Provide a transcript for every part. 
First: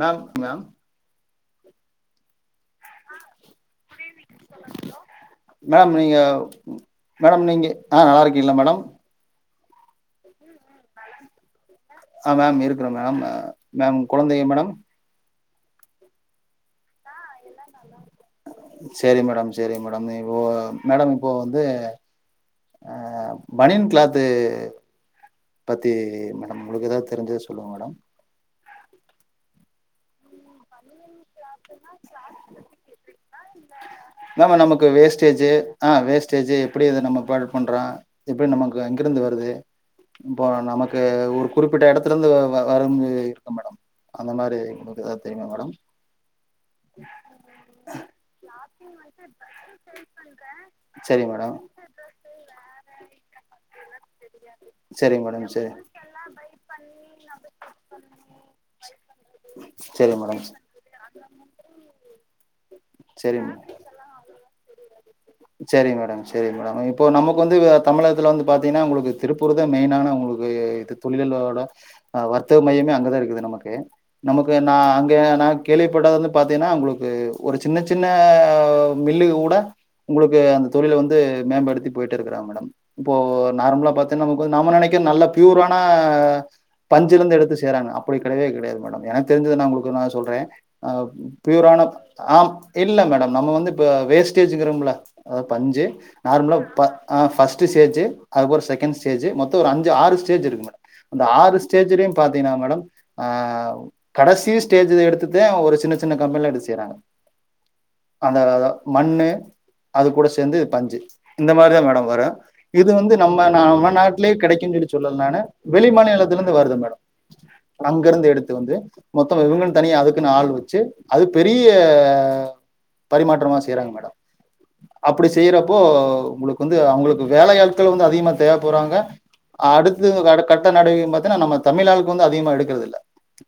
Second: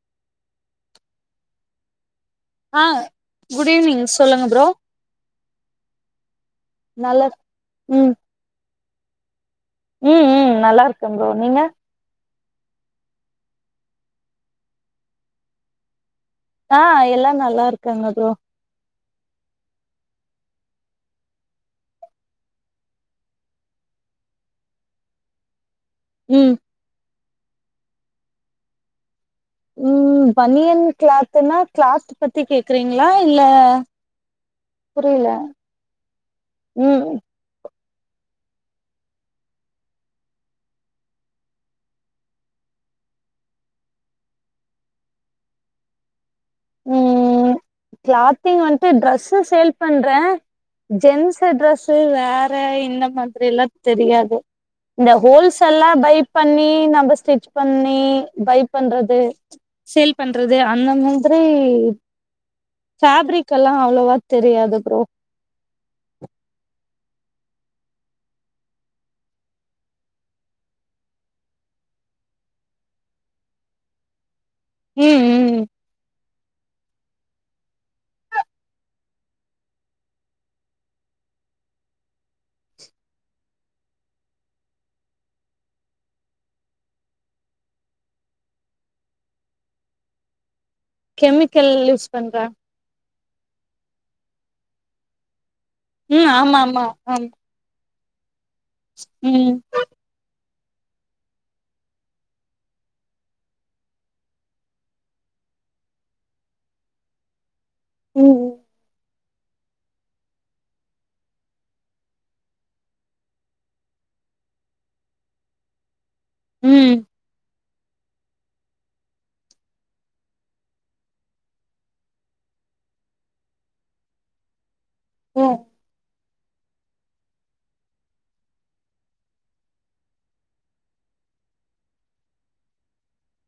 Ma'am ma'am ஆ good evening சொல்லுங்க bro ma'am நீங்க நல்லா மேடம் நீங்க ஆ நல்லா இருக்கீங்ள மேடம் உம் உம் நல்லா இருக்கே ப்ரோ நீங்க ஆ மேம் இருக்குறே மேம் மேம் கொழந்தைங்க மேடம் ஆ எல்லா நல்லா இருக்காங்க ப்ரோ சரி மேடம் சரி மேடம் நீ இ மேடம் இப்போ வந்து ஆ பனியன் கிளாத்து பத்தி ம் மேடம் உங்களுக்கு எதா தெரிஞ்ச சொல்லுங்க மேடம் உம் பன்னியன் கிளாத்துன்னா கிளாத் பத்தி கேக்குறீங்ளா இல்ல மேம் நமக்கு புரியல வேஸ்டேஜ் ஆ உம் எப்டி நமக்கு எங்கிருந்து வருது இப்போ நமக்கு ஒரு குறிப்பிட்ட எடத்துல இருந்து வரும் இருக்கு மேடம் அந்த மாரி எதாவது தெரியுமா மேடம் உம் கிளாத்திங் வந்துட்டு ட்ரெஸ்ஸு சேல் பண்றே சரி ஜென்ஸு மேடம் ட்ரெஸ்ஸு வேற இந்த மாதிரி எல்லா தெரியாது இந்த சரி மேடம் ஹோல்ஸ் சரி எல்லா பை பண்ணி நம்ம ஸ்டிச் பண்ணி பை பண்றது சேல் சரி மேடம் பண்றது அந்த மாதிரி சரி ஃவேப்ரிக் எல்லா அவ்வளவா தெரியாது ப்ரோ சரி மேடம் சரி மேடம் இப்போ நமக்கு வந்து தமிழகத்ல்ல வந்து பாத்தீங்கன்னா ஒங்களுக்கு திருப்பூர் தா மெயினான அவுங்களுக்கு இது துணிகளோட அ வர்த்தக மையமே அங்கதா இருக்குது நமக்கு நமக்கு நா அங்கே ம் நா ம் கேள்விப்படாத வந்து பாத்தீங்கன்னா ஒங்களுக்கு ஒரு சின்ன சின்ன மில்லு கூட உங்களுக்கு அந்த தொழில் வந்து மேம்படுத்தி போயிட்டு இருக்கிற மேடம் இப்போ நார்மலா பாத் நமக்கு வந்து நம்ம நெனக்க நல்ல பியூரான பஞ்சில இருந்து எடுத்து செய்றாங்க அப்டி கெடயவே கெடயாது மேடம் எனக்கு தெரிஞ்சது நா ஒங்களுக்கு நா சொல்றே அ கெமிக்கல் பியூரான யூஸ் பண்றா ஆம் இல்ல மேடம் நம்ம வந்து இப்ப வேஸ்டேஜ்ங்கிறோம்ல பஞ்சு ம் நார்மலா ஆமா ஆமா ஆம் பஸ்டு ஸ்டேஜு அதுக்கு அப்றோ ஸ்டேஜு ம் மொத்த ஒரு அஞ்சு ஆறு ஸ்டேஜு இருக்கு மேடம் அந்த ஆறு ஸ்டேஜலயும் பாத்தீங்கன்னா மேடம் ஆ கடசி ஸ்டேஜ் எடுத்துத ஒரு சின்ன சின்ன கம்பெனில எடுத்து செய்றாங்க அந்த ம் மண்ணு அது கூட சேந்து பஞ்சு இந்த மாரிதா மேடம் வரு இது வந்து நம்ம நாம நாட்லே கெடைக்குன் சொல்லி சொல்லல் நானு வெளி மாநில த்துலேந்து வருது ம் மேடம் அங்கருந்து எடுத்து வந்து மொத்தம் இவுங்கன் தனியா அதுக்குன்னு ஆள் வச்சு அது பெரிய பரிமாற்றமா செய்றாங்க மேடம் அப்புடி ஓ செய்யிறப்போ உங்ளுக் வந்து அவுங்களுக்கு வேலையாட்களு வந்து அதிகமா தேவ போறாங்க அடுத்து வர கட்ட நடவயும் பாத்தானா நம்ம தமிழாளுக்கு வந்து அதிகமாக எடுக்குறதில்ல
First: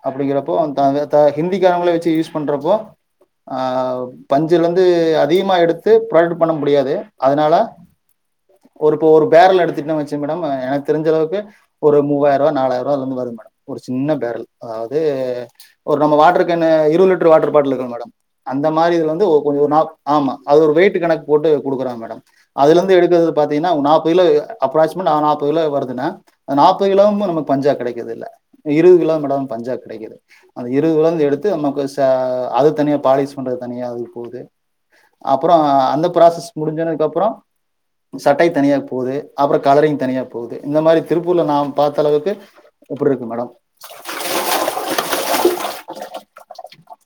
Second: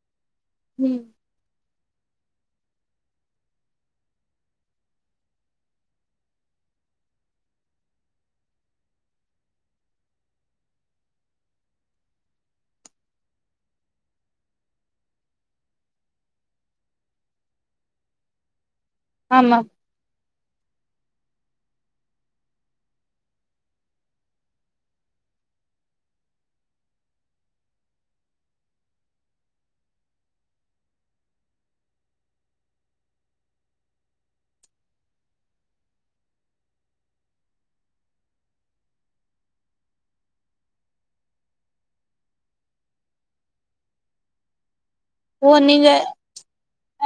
அப்புடிங்கிறப் பொ‌ ம் அந்தாந்தத்தா ஹிந்தி எ அவுங்களே வச்சு யூஸ் பண்றப்போ ஆ பஞ்சுலந்து அதிகமா எடுத்து ப்ராடட்டு பண்ண முடியாது அதுனால ஒரு பொ ஒரு பேரல் எடுத்துட்னா வச் சு மேடம் எனக் தெருஞ்ச அளவுக்கு ஒரு மூவாயருவா நாலாயருவா அதுலந்து வரு மேடம் ஒரு சின்ன பேரல் அதாது ஒரு நம்ம வாட்ரு கேனு இருவ லிட்ரு வாட்ருபாட்டில் இருக்குல் மேடம் அந் த மாரி இதுல் வந்து ஒ கொஞ்ச ஆமா ஒரு நா ஆமா அது ஒரு வெயிட்டு கணக்கு போட்டு குடுக்குறாங் மேடம் அதுலந்து எடுக்கறது பாத்தீங்கனா அவுங்க நாப்பது கில அப்ராக்ஸி ம நா நாப்பது கிலோ வருதுனா அந் நாப்பது கிலோவும நமக் பஞ்சா கெடைக்குதில்ல இருவகிலோ மட்டுதா பஞ்சா கெடைக்குது அந்த இருவகிலோந்து எடுத்து நமக்கு ச அது தனியா பாலிஸ் பண்றது தனியா அது போது அப்புறோ அந்த ப்ராசஸ் முடுஞ்சனக்கப்றோ சட்டை தனியா போது அப்ற கலரிங் தனியா போவ்து இந்த மாரி திருப்பூர்ல நா பாத்தளவுக்கு இப்புட்ருக்கு மேடம் ஓ நீங்க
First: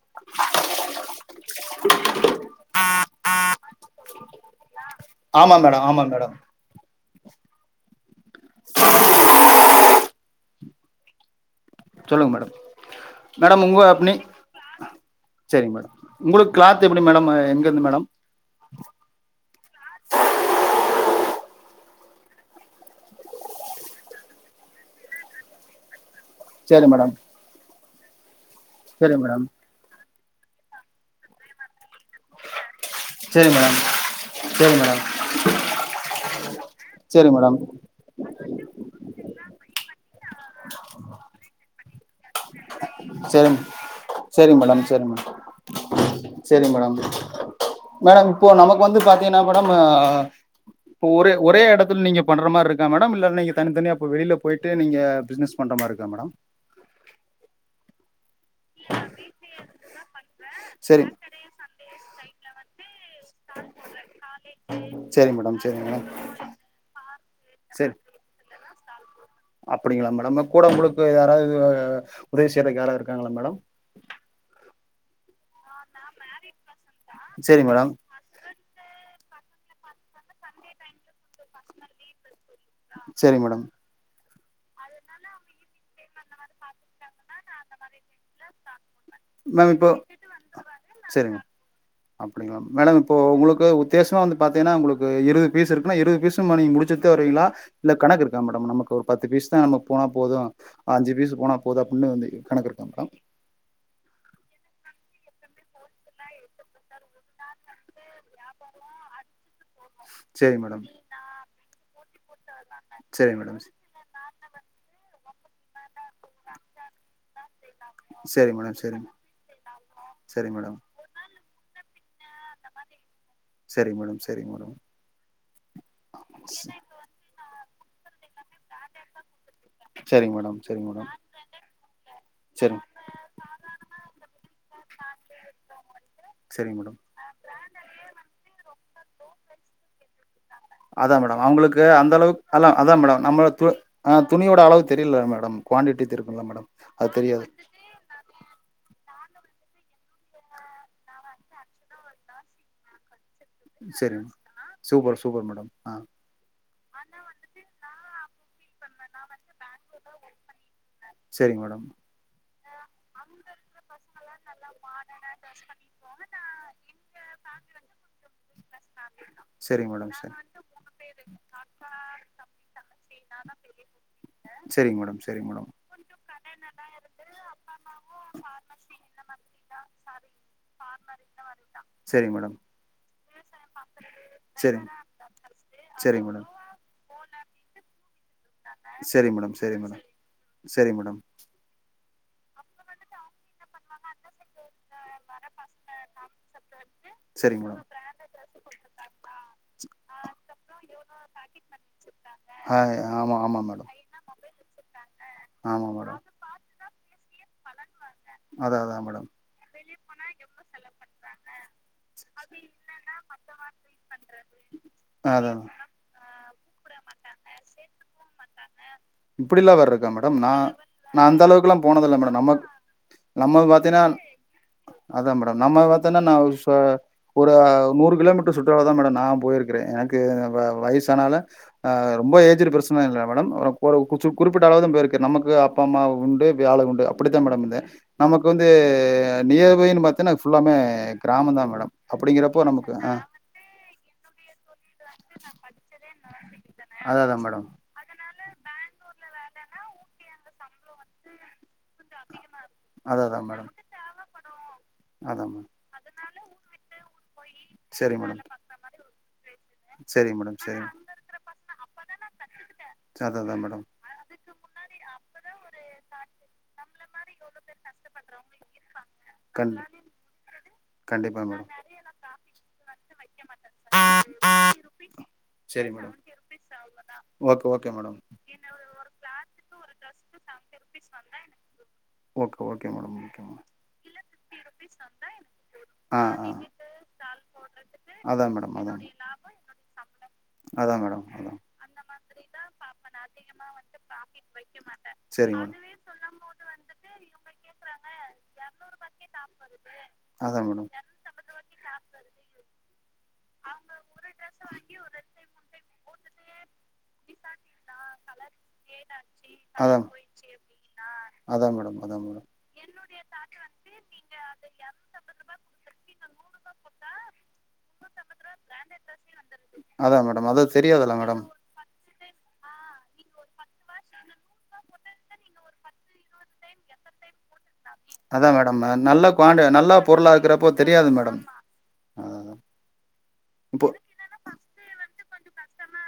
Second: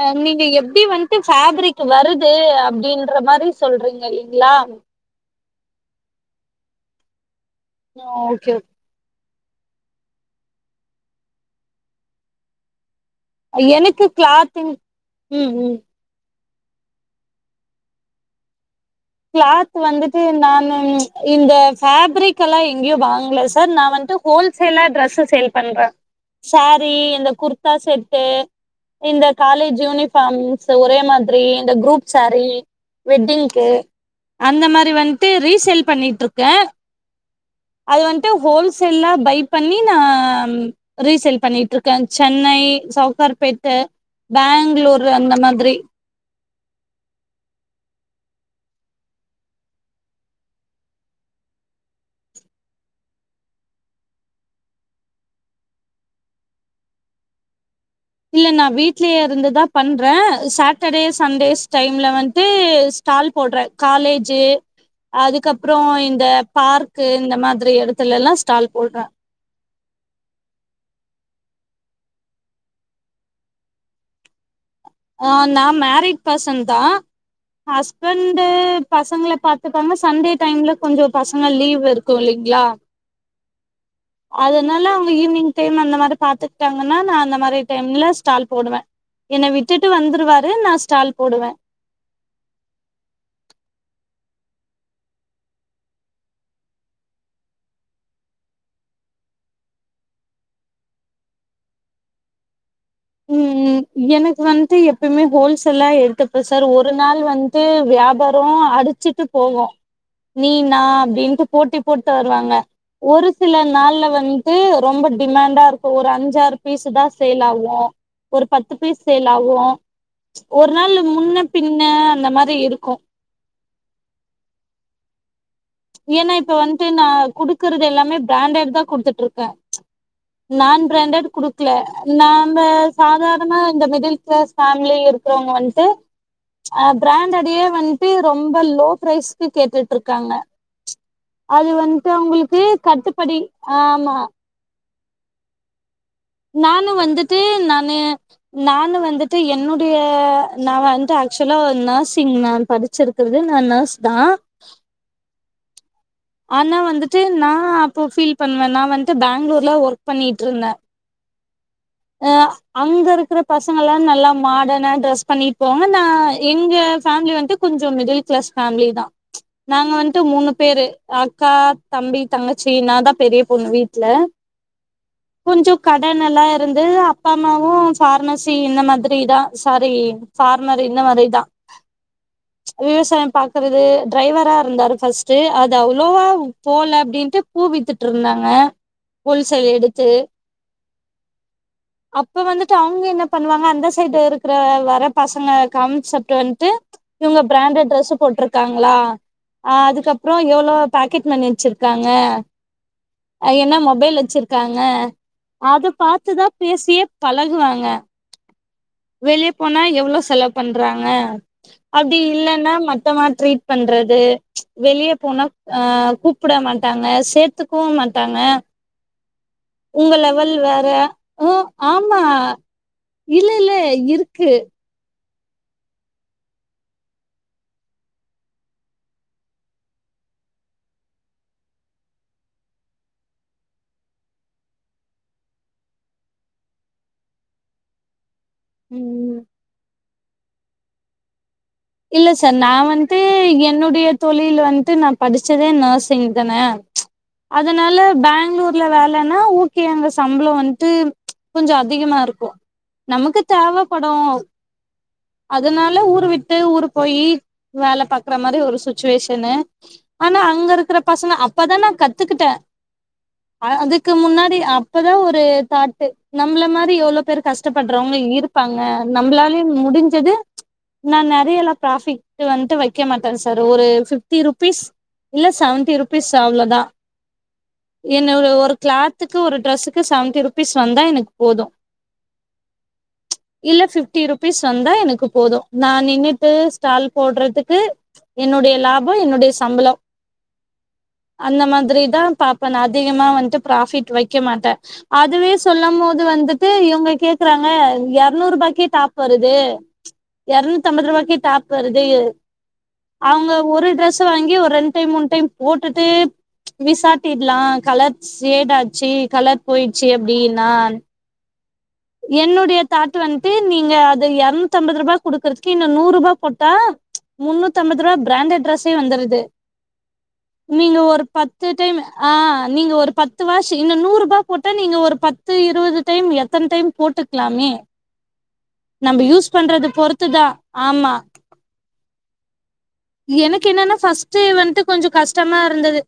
அ நீங்க எப்டி வந் து ஃபேப்ரிக்கு வருது அப்டின்ற மாரி சொல்றீங்க இல்லிங்ளா ஆமா மேட ஆமா மேடம் [unintelligible] க்கு சொல்லுங்க மேடம் மேடம் உங்கள் எனக்கு நீ கிளாத்திங் ம்‌ ம் சரிங்க மேடம் உங்களுக்கு கிளாத் எப்டி மேடம் எங்கருந்து மேடம் கிளாத் வந்துட்டு நானு இந்த ஃபேப்ரிக் எல்லா எங்யு வாங்ல சார் நா வந்ட்டு ஹோல்சேலா டிரெஸ்ஸு சேல் பண்றே சரி சாரி மேடம் இந்த குர்தா செட் டு சரி இந்த மேடம் காலேஜ் யூனி ஃபார்ம்ஸு ஒரே மாதிரி இந்த குரூப் சாரி சரி வெட்டிங்க்கு மேடம் அந்த சரி மாரி மேடம் வந்ட்டு ரீசேல் பண்ணிட்ருக்கே சரி மேடம் அது வந்ட்டு ஹோல்சேல்லா பை பண்ணி நா ரீசேல் பண்ணிட்ருக்கே சென்னை சரி சவுக்கார்பேட்டு சரிங்க மேடம் சரி பேங்ளூரு மேடம் அந்த மாதிரி சரி மேடம் மேடம் இப்போ நமக்கு வந்து பாத்தீங்கன்னா மேடம் ஆ இப்ப ஒரே ஒரே எடத்துல நீங்க பண்ற மாரி இருக்கா மேடம் இல்ல நீங்க தனித்தனி அப்ப வெளில போயிட்டு நீங்க பிஸ்னஸ் பண்ற மாரி இருக்கா மேடம் இல்ல நான் வீட்லயே இருந்துதா பண்றன் சாட்டர்டே சரி சண்டேஸ் டைம்ல வந் ஸ்டால் போடற காலேஜி சரி மேடம் சரி அதுக்கப்புறம் மேடம் இந்த பார்க்கு இந்த மாதிரி எடத்துல எல்லா ஸ்டால் போடற அப்டிங்களா மேடம் கூட உங்களுக்கு யாராவது உதவி செய்றக்கு யாராவது இருக்காங்களா மேடம் ஆ நா மேரிட் பர்சன்தா சரி மேடம் ஹஸ்பண்டு பசங்கள பாத்துப்பாங்க சண்டே டைம்ல கொஞ்ச பசங்க லீவ் இருக்கும் இல்லைங்களா செரி மேடம் அதனால அவங்க ஈவினிங் டைம் அந்த மாரி பாத்துக்கிட்டாங்கன்னா நான் அந்த மாரி டைம்ல ஸ்டால் போடுவன் என்ன விட் மேம் டுட்டு இப்போ வந்துருவாரு நா ஸ்டால் சரிங்க போடுவன் அப்டிங்களா மேடம் இப்போ உங்களுக்கு உத்தியேசம் வந்து பாத்திங்கன்னா உங்களுக்கு இருவது பீஸ் இருக்குன்னா இருவது பீஸும் அன்னிக்கு முடிச்சிட்டுதா வருவீங்களா இல்ல கணக்கு இருக்கா மேடம் நமக்கு ஒரு பத்து பீஸ் தான் நமக்கு போனா போதும் அஞ்சி பீஸ் போனா போது அப்டின்னு வந்து கணக்கு இருக் ம் எனக்கு வந்து எப் எப்பமே ஹோல்சேல்லா எடுத்துப்ப சார் ஒரு நாள் வந்து வியாபாரம் அடிச்சிட்டு போகும் நீ சேரி நா மேடம் அப்டின்ட்டு போட்டி போட் டு வருவாங்க ஒரு சேரி சில மேடம் நாள்ல வந்து டு ரொம்ப டிமாண்டா இருக்கு ஒரு அஞ்சாறு பீஸுதா சேல் ஆவும் ஒரு சேரி பத்து மேடம் சேரி பேர் சேல் ஆகு சேரி ஒரு மேடம் நாளு முன்ன பின்ன அந்த மாரி இருக்கும் செரி மேடம் செரி மேடம் ஏனா இப்ப வந்துட்டு நா குடுக் கறது எல்லாமே பிராண்டட் தா குடுத்துட்டு இருக்கே சேரிங்க மேடம் நான் சேரிங்க மேடம் பிராண்டட் குடுக்கல நாம்ப சேரி சாதாரணமா இந்த மிடில் கிளாஸ் ஃபேமிலி இருக்கிறவங்க வந்துட்டு சேரிங்க ஆ மேடம் பிராண்டடேயே வண்ட்டு ரொம்ப லோ பிரைஸ்க்கு கேட்டுட்டு இருக்காங்க அதா மேடம் அது அவுங்களுக்கு வந்துட்டு அந்தளவுக் அவங்களுக்கு அலா அதா மேடம் கட்டுப்படி நம்ப து ஆ ஆமா துணியோட அளவு தெரியில மேடம் குவாண்டிட்டி நானும் வந்துட்டு நானு நானு வந்துட் டு என்னுடைய நா வந்து ஆக்சுவலா நர்சிங் நா படிச்சிருக் கிறது நா நர்ஸ் தா சரிங்க சூப்பர் சூப்பர் மேடம் ஆ ஆனா வந்துட்டு நா அப்போ ஃபீல் பண்வே நா வந்ட்டு பேங்ளூர்ல ஒர்க் பண்ணிட்ருந்தே செரிங் மேடம் ஆ அங்க இருக்கிற பசங்கல்லா நல்லா மாடனா ட்ரஸ் பண்ணிட் போவாங்க நா எங்க ஃபேமிலி வந்துட்டு கொஞ்சோ மிடில் கிளாஸ் ஃபேமிலிதா நாங்க சரிங்க மேடம் வந்துட்டு சரி மூணு பேரு அக்கா தம்பி தங்கச்சி நாந்தா பெரிய பொண்ணு வீட்ல சரிங்க மேடம் கொஞ்சோ கடன் எல்லா இருந்துது அப்பா அம்மாவு பார்மசி இந்த மாதிரிதா சாரி ஃபார்மர் இந்த மாரிதா சரிங்க மேடம் விவசாயோ பாக்கறது டிரைவரா சரிங்க மேடம் இருந்தாரு ஃபஸ்ட்டு அது சரிங்க அவ்ளவா சரிங்க மேடம் போல அப்டின் ட்டு பூ வித்துட்ருந்தாங்க ஹோல்சேல் எடுத்து செரி மேடம் அப்ப வந்துட்டு அவங்க என்ன பண்ணுவாங்க அந்த சைடு இருக்குற வர பசங்க கான்செப்ட்டு வந்ட்டு இவங்க சரிங்க மேடம் பிராண்டட் ட்ரெஸ் போட்ருக்காங்களா அதுக்கப்றோ எவ்ளோ பாக்கெட் மணி வச்சிருக்காங்க ஆ ஆமா அ ஆமா என்ன மேடம் மொபைல் வச்சிரு க்காங்க அது ஆமா மேடம் பாத்துதா பேசியே பழகுவாங்க அதா அதா மேடம் வெளிய போனா எவ்ளோ செலவு பண்றாங்க அப்டி இல்லன்னா மட்டமா ட்ரீட் பண்றது வெளிய போனா அதா ஆ கூ ப்ட மாட்டாங்க சேத்துக்கவு மாட்டாங்க உங்க லெவல் வேற இந்த ஓ அளவுக்கெல்லா போனதில்ல ஆமா மேடம் நமக் இல்ல நம்ம இல்ல பாத்தீன்னா இருக்கு அதா மேடம் நம்ம பாத்தோன்னா நா ஒரு சா ஒரு நூறு கிலோமீட்ரு சுற்றளவுதா மேடம் நா போயிருக்குறே எனக்கு வ வயசானால ஆ ரொம்ப ஏஜ்டு பெர்சனா இல்ல மேடம் ஆ பொறவு குர்ச்சு குறிப்பிட்ட அளவுதா போயிருக்கற நமக்கு அப்பா அம்மா உண்டு வேல உண்டு அப்பிடித்தா மேடம் இருந்தே நமக்கு வந்து ம் நியர்பைன்னு பாத் தன்னா ஃபுல்லாமே கிராமந்தா மேடம் இல்ல சார் அப்டிங்கிறப்போ நா நமக்கு ஆ வந்ட்டு என்னுடைய தொழில் வந்ட்டு நா படிச்சதே நர்சிங் தான அதா அதா மேடம் அதனால பேங் ளூருல வேலைன்னா ஓகே அங்க சம்ப்ளோ வந்ட்டு கொஞ்சோ அ திகமா இருக்கு அதா அதா நமக்கு மேடம் தேவப்படு அதா மேடம் அதனால ஊர விட் டு ஊரு போயி வேல சரி பாக்கற மேடம் மாதிரி ஒரு சுச் சிட்சுவேஷனு சரிங்க ஆனா மேடம் அங்க சரிங்க இருக்குற பசங்க அப்பதா நா கத் கத்துக்கிட்ட அதா அதா அ மேடம் அதுக்கு முன்னாடி அப்பதா ஒரு தாட்டு நம்மள மாரி எவ்ளோ பேரு கஷ்டப்படுறவங்க இருப்பாங்க நம்மளால கண் முடிஞ்சது நா கண்டிப்பா மேடம் நெறயல்லா ப்ராபிக்ட் வன்டு வைக் வக்க மட்டே சார் ஒரு பிப்டி ருபீஸ் இல்ல சரி செவன்டி மேடம் ருபீஸ் அவ்ளோ தா ஓகே ஓகே மேடம் என்ன கிளாத்துக்கு ஒரு ட்ரெஸ்க்கு செவன் ஃபிப்டி ருபீஸ் வந்தா எனக்கு போது okay okay madam okay madam rupees வந்தா எனக்கு போது நான் ஆ நின்னுட்டு ஆ ஸ்டால் போடுறதுக்கு அதா என்னுடைய மேடம் அதா லாபோ என்னுடைய சம்பளோ அதா மேடம் அதா அந்த மாதிரி தா பாபே நா அதிகமா வந்துட்டு ப்ராஃபிட் வை வக்க மாட்டே அதுவே சரிங்க மேடம் சொல்லும் போது வந்துட்டு இவுங்க கே விக்குறாங்க எரநூறு ரூபாய்க்கே டாப் வருது அதா மேடம் இரனுத்தி அம்பது ரூபாய்க்கே டாப். வருது அவுங்க ஒரு ட்ரெஸ் வாங்கி ஒரு ரெண்டு டைம் மூனு டைம் போட்டுட்டு விசாட்டில்லா கலர் சேடாச்சு கலர் அதா போயிச்சு அப்டின்னா அதா மேடம் அதா மேடம் என்னுடைய தாட்டு வந்துட்டு நீங்க அது இரநூத்து அம்பது ரூபா குடுக்குறதுக்கு இன்னு நூறு ரூபா போட்டா முன்னூத்தி அம்பது ரூபா பிராண்டட் ட்ரெஸ்ஸே வந்துருது அதா மேடம் அது நீங்க தெரியாதுல்ல ஒரு மேடம் பத்து டைம் ஆ நீங்க ஒரு பத்து வாஷ் இன்னு நூறு ரூபா போட்ட நீங்க ஒரு பத்து இருபது டைம் எத்தன டைம் போட்டுக்கலாமே அதா மேடம் நம்ம நல்ல யூஸ் குவாண்டி பண்றத நல்லா பொருளா பொறுத்துதா இருக்கிறப்போ தெரியாது ஆமா மேடம் அதா எனக்கு இப்போ என்னன்னா பஸ்ட்டு வந்துட்டு கொஞ்சோ கஷ்ட கஷ்டமா இருந்தது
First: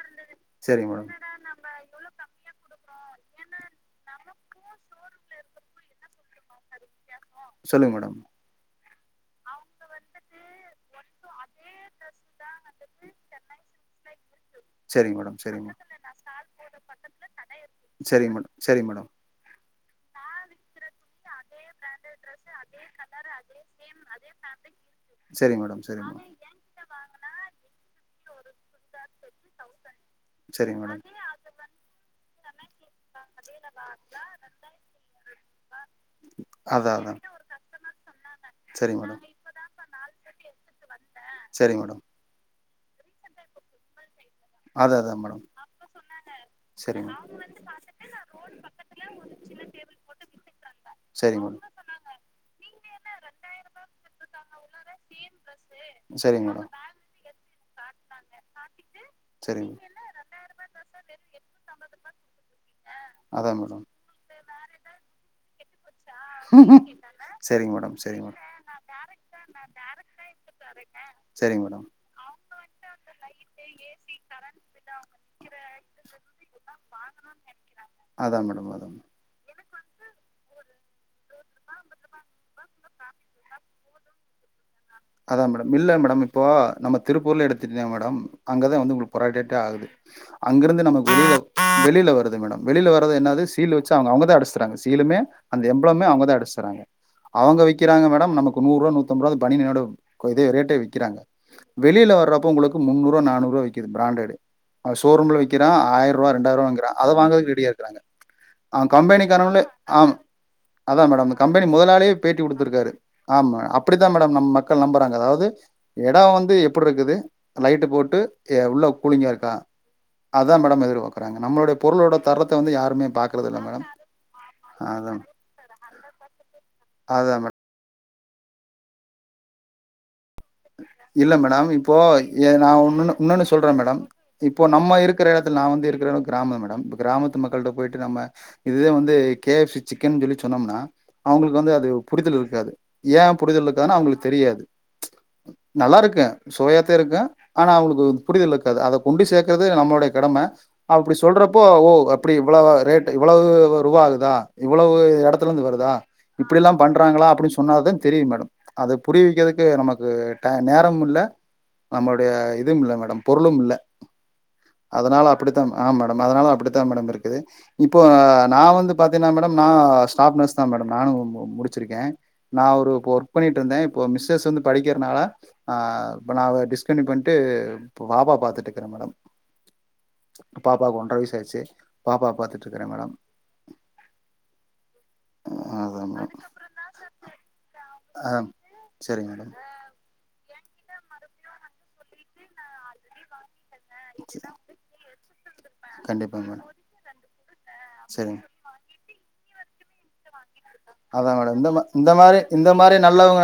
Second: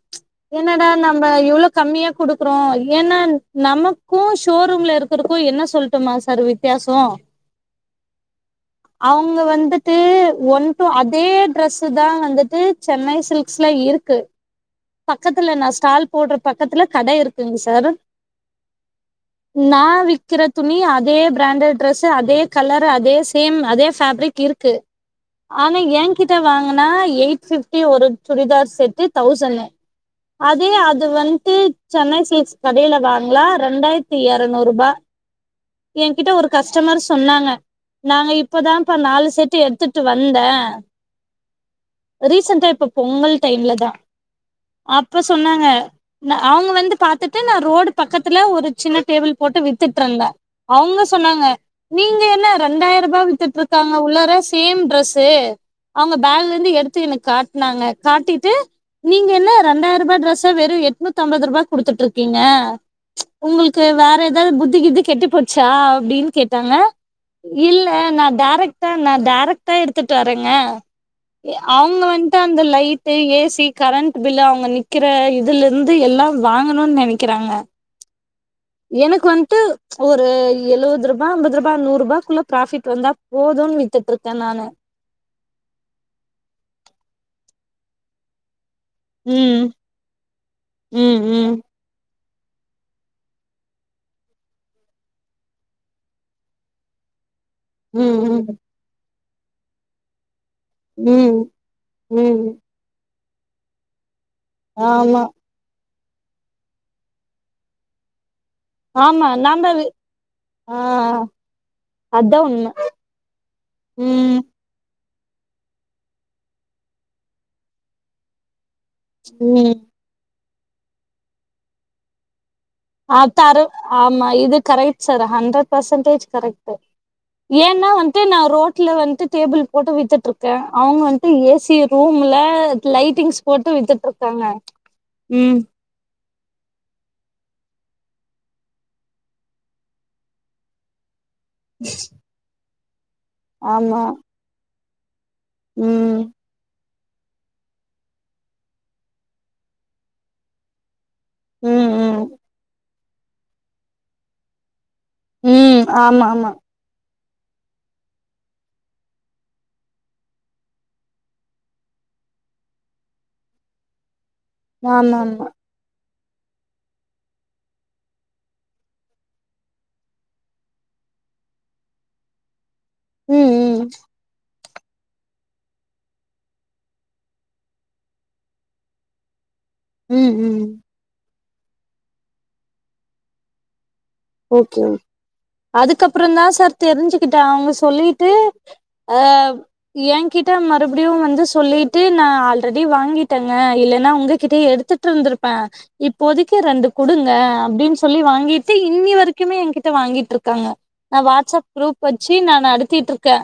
என்னடா செரிங்க மேடம் நம்ம இவ்வளோ கம்மியா குடுக்குறோ ஏன்னா நமக்கும் ஷோரூம்ல இருக் கும் என்ன சொல்லட்டுமா சார் வித்தியாசம் சொல்லுங்க மேடம் அவுங்க வந்துட்டு ஒன் டு அதே ட்ரெஸ் தான் வந்துட்டு சென்னை சில்ஸ்ல இருக்கு செரிங்க மேடம் பக்கத்துல நா ஸ்டால் போடுற பக்கத்துல கடை இருக் சரிங் மேடம் சரி மேடம் நா விக்கிற துணி அதே பிராண்டட் ட்ரெஸ் அதே கலர் அதே சேம் அதே பேப்ரிக் இருக்கு சரி ஆனா மேடம் சரி ஏ மேடம் கிட்ட வாங்கினா எயிட் பிப்டி ஒரு சுடிதார் செட்டு தௌசன்னு அதே சரி மேடம் அது வந்துன்டு சென்னை சில்க் கடேல வாங்ளா ரெண்டாயரத்தி எரநூறு ரூபா ஏங்கிட்ட ஒரு அதா கஸ்டமர் அதா சொன்னாங்க நாங்க சரி இப்பதான்பா மேடம் நாலு செட்டு எடுத்துட் ட்டு வந்தே சரி மேடம் ரீசெண்டா இப்ப பொங்கல் டைம்ல தான் அதா அதா அப்ப மேடம் சொன்னாங்க நா அவுங்க வந்து சரி மேடம் பாத்துட்டு நா ரோடு பக்கத்துல ஒரு சின்ன டேபிள் போட்டு வித் துட்டுருந்தேன் அவுங்க சரி சொன்னாங்க மேடம் நீங்க என்ன ரெண்டாய ரூபா வித்துட்டு இருக்காங்க உள்ளார சேம் டிரஸ் அவுங்க சரி பேக்ல மேடம் இருந்து எடுத்து எனக் காட்னாங்க காட்டிட்டு நீங் என்ன சரி ரெண்டாயர் ரூபா டிரெஸ்ச வெறும் எட்நூத்தம்பது ரூபா குடுத்துட்டு இருக்கீங்க அதா மேடம் உங்களுக்கு வேற ஏதாவது புத் புத்தி கீது கெட்டுப் போச்சா அப்டின்னு கேட்டாங்க செரிங்க இல்ல மேடம் செரிங்க நா மேடம் டெரக்டா டெரக்டா எடுத்துட்டு வரேங்க செரிங்க மேடம் அவுங்க வந் டு அந்த லை to A C current bill அவுங்க நிக்கிற இதுல இருந்து எல்லா வாங்கணு நினக்கிறாங்க அதா மேடம் அதா எனக்கு வந் டு ஒரு எழுபது ரூபா அம்பது ரூபா நூறு ரூபாகுள்ள ப்ராபிட் வந்தா போதுன்னு வித்துட்டு இருக்கே நானு அதான் மேடம் இல்ல மேடம் இப்போ நம்ம திருப்பூர்ல எடுத்துகிட்டினா மேடம் அங்க வந்து உங்களுக்கு புரடட்டே ம் ஆகுது அங்கிருந்து நமக்கு ம் வெளில ம் வெளில வருது மேடம் வெளில வரது என்னாது சீல்வச்சி அவுங்கதான் அடச்சி தாரங்க சீலுமே அந்த எப்ளாமே அவுங்க தான் அடச்சி தராங்க அவுங்க விக்கிறங்க மேடம் ம் ம் நமக்கு நூறுபா நூத் தம்பது ரூபா அந்த பனியனோட த்தே ரேட்டே விக்கிறாங்க ம் வெளியில ம் வர்றப்ப உங்களுக்கு முன்னூறு ரூவா நானூறு நூறுரூவா விக்குது பிராண்டடு ஆமா ஷோரூம்ல விக்கிறா ஆயி றுவா ரெண்டாயிரூவாங்கிறா அத வாங்கக் ரெடியா இருக்காங்க ஆ ஆமா கம்பெனிகாரங்களே நாம ஆ ஆ அதா மேடம் கம்பெனி முதலாளியே அதா பேட்டி உண்ம கொடுத்திருக்காரு ஆம் அப்பிடித்தா மேடம் ம் நம் மக் நம்பறாங்க அதாவது எடோ வந்து எப்பிடிருக்குது லைட் போட்டு எ உள்ள கூழிங்க இருக்கா ம் அதா மேடம் எதிர்பாக்குறாங்க நம்ளுட பொருளோட தரத் ஆத்தாரு ஆமா இது கரெக்ட் அதா சார் ஹண்டர் பர்சன்டேஜ் கரெக்ட் அதா மேடம் ஏன்னா வ ட் நா ரோட்ல வந்து டேபிள் போட்டு வித்துட்ரு இல்ல மேடம் இப்போ எ நா ஒன்னுனு லைட்டிங்ஸ் இன்னொன்னு சொல்றே போட்டு மேடம் வித்துட்டு இருக்காங்க இப்போ நம்ம இருக்கிற எடத்துல ம் நா வந்து இருக்கிற அளவுக் கிராமம் மேடம் கிராமத்து மக்கள்ட்ட போயிட்டு நம்ம இதுதா வந்து கே எஃப்சி சிக்கன் சொல்லி சொன்னோம்னா அவுங்களுக்கு வந்து அது புரிதல் இருக்காது ஏ புரிதல் இருக்காதுனா ஆமா அவுங்களுக்கு தெரியாது நல்லா ம் இருக்கே சோயாதா த் இருக்கு ஆனா அவுளுக்கு புரிதல் இருக்காது அத கொண்டு சேர்க்கது நம்முடைய கடம அப்பிடி சொல்றப்போ ஓ ம் ம் அப்பிடி இவ்ளவா ரேட் இவ்வளவு ரூவா ஆகுதா இ இவ்வளவு எடத்துல இருந்து ம் வருதா ஆமா ஆமா இப்பிடில்லா பண்றாங்களா ப்புடி சொன்னாதா தெரியு மேடம் அத புரிவிக்கிறதுக்கு நமக் ஒரு டை நேரம் இல்ல நம்மளுடைய இதுவு இல்ல மேடம் பொருளும் இல்ல ஆமா அதனால ஆமா அப்பிடித்தா ஆ மே நம்ம அதனால அப்பிடித்தா மேடம் இருக்குது இப்போ நா வந்து பாத்திங்கனா மேடம் தா ஸ்டாப் நர்ஸ் தா மேடம் நானு முடிச்சிருக்கே நா ஒ ஒரு இப்ப ஒர்க் ம் பண்ணிட்டு இருந்த ம் இப்போ மிசஸ் வந் படிக்கிறனால நா இப்ப நா டிஸ்கன்யு பண்ணிட்டு இப்ப பாபா பாத்துட்டு இருக்கறே மேடம் ம் ம் பாப்பா ஒன்ற வயஸ் அ சேரி பாப்பா பாத்துட்டு இருக்கறே மேடம் ஓகே அதான் மேடம். அதுக்கப்புறோதா சார் தெரிஞ்சிக்கிட்டே அவுங்க ஆ சொல்லிட்டு அ சரிங்க மேடம். ஏ கிட்ட மறுபிடியு வந்து சொல்லிட்டு நா ஆல்ரெடி வாங்கிட்டே ங்க இல்லைன்னா சரி. உங்ககிட்ட எடுத்துட்டு இருந்திருப்பே கண்டிப்பா இப்போதிக்கு மேடம். ரெண்டு குடுங்க அப்பிடின் சொல்லி சரிங்க. வாங்கிட்டு இன்னி வரைக்குமே எங்க்கிட்ட வாங்கிட்ரு க்காங்க நா அதான் மேடம். வாட்ஸ்அப் இந்த மா குரூப் இந்த வச்சி மாரி நா இந்த மாரி நல்லவங்க நடத்திட்ருக்கே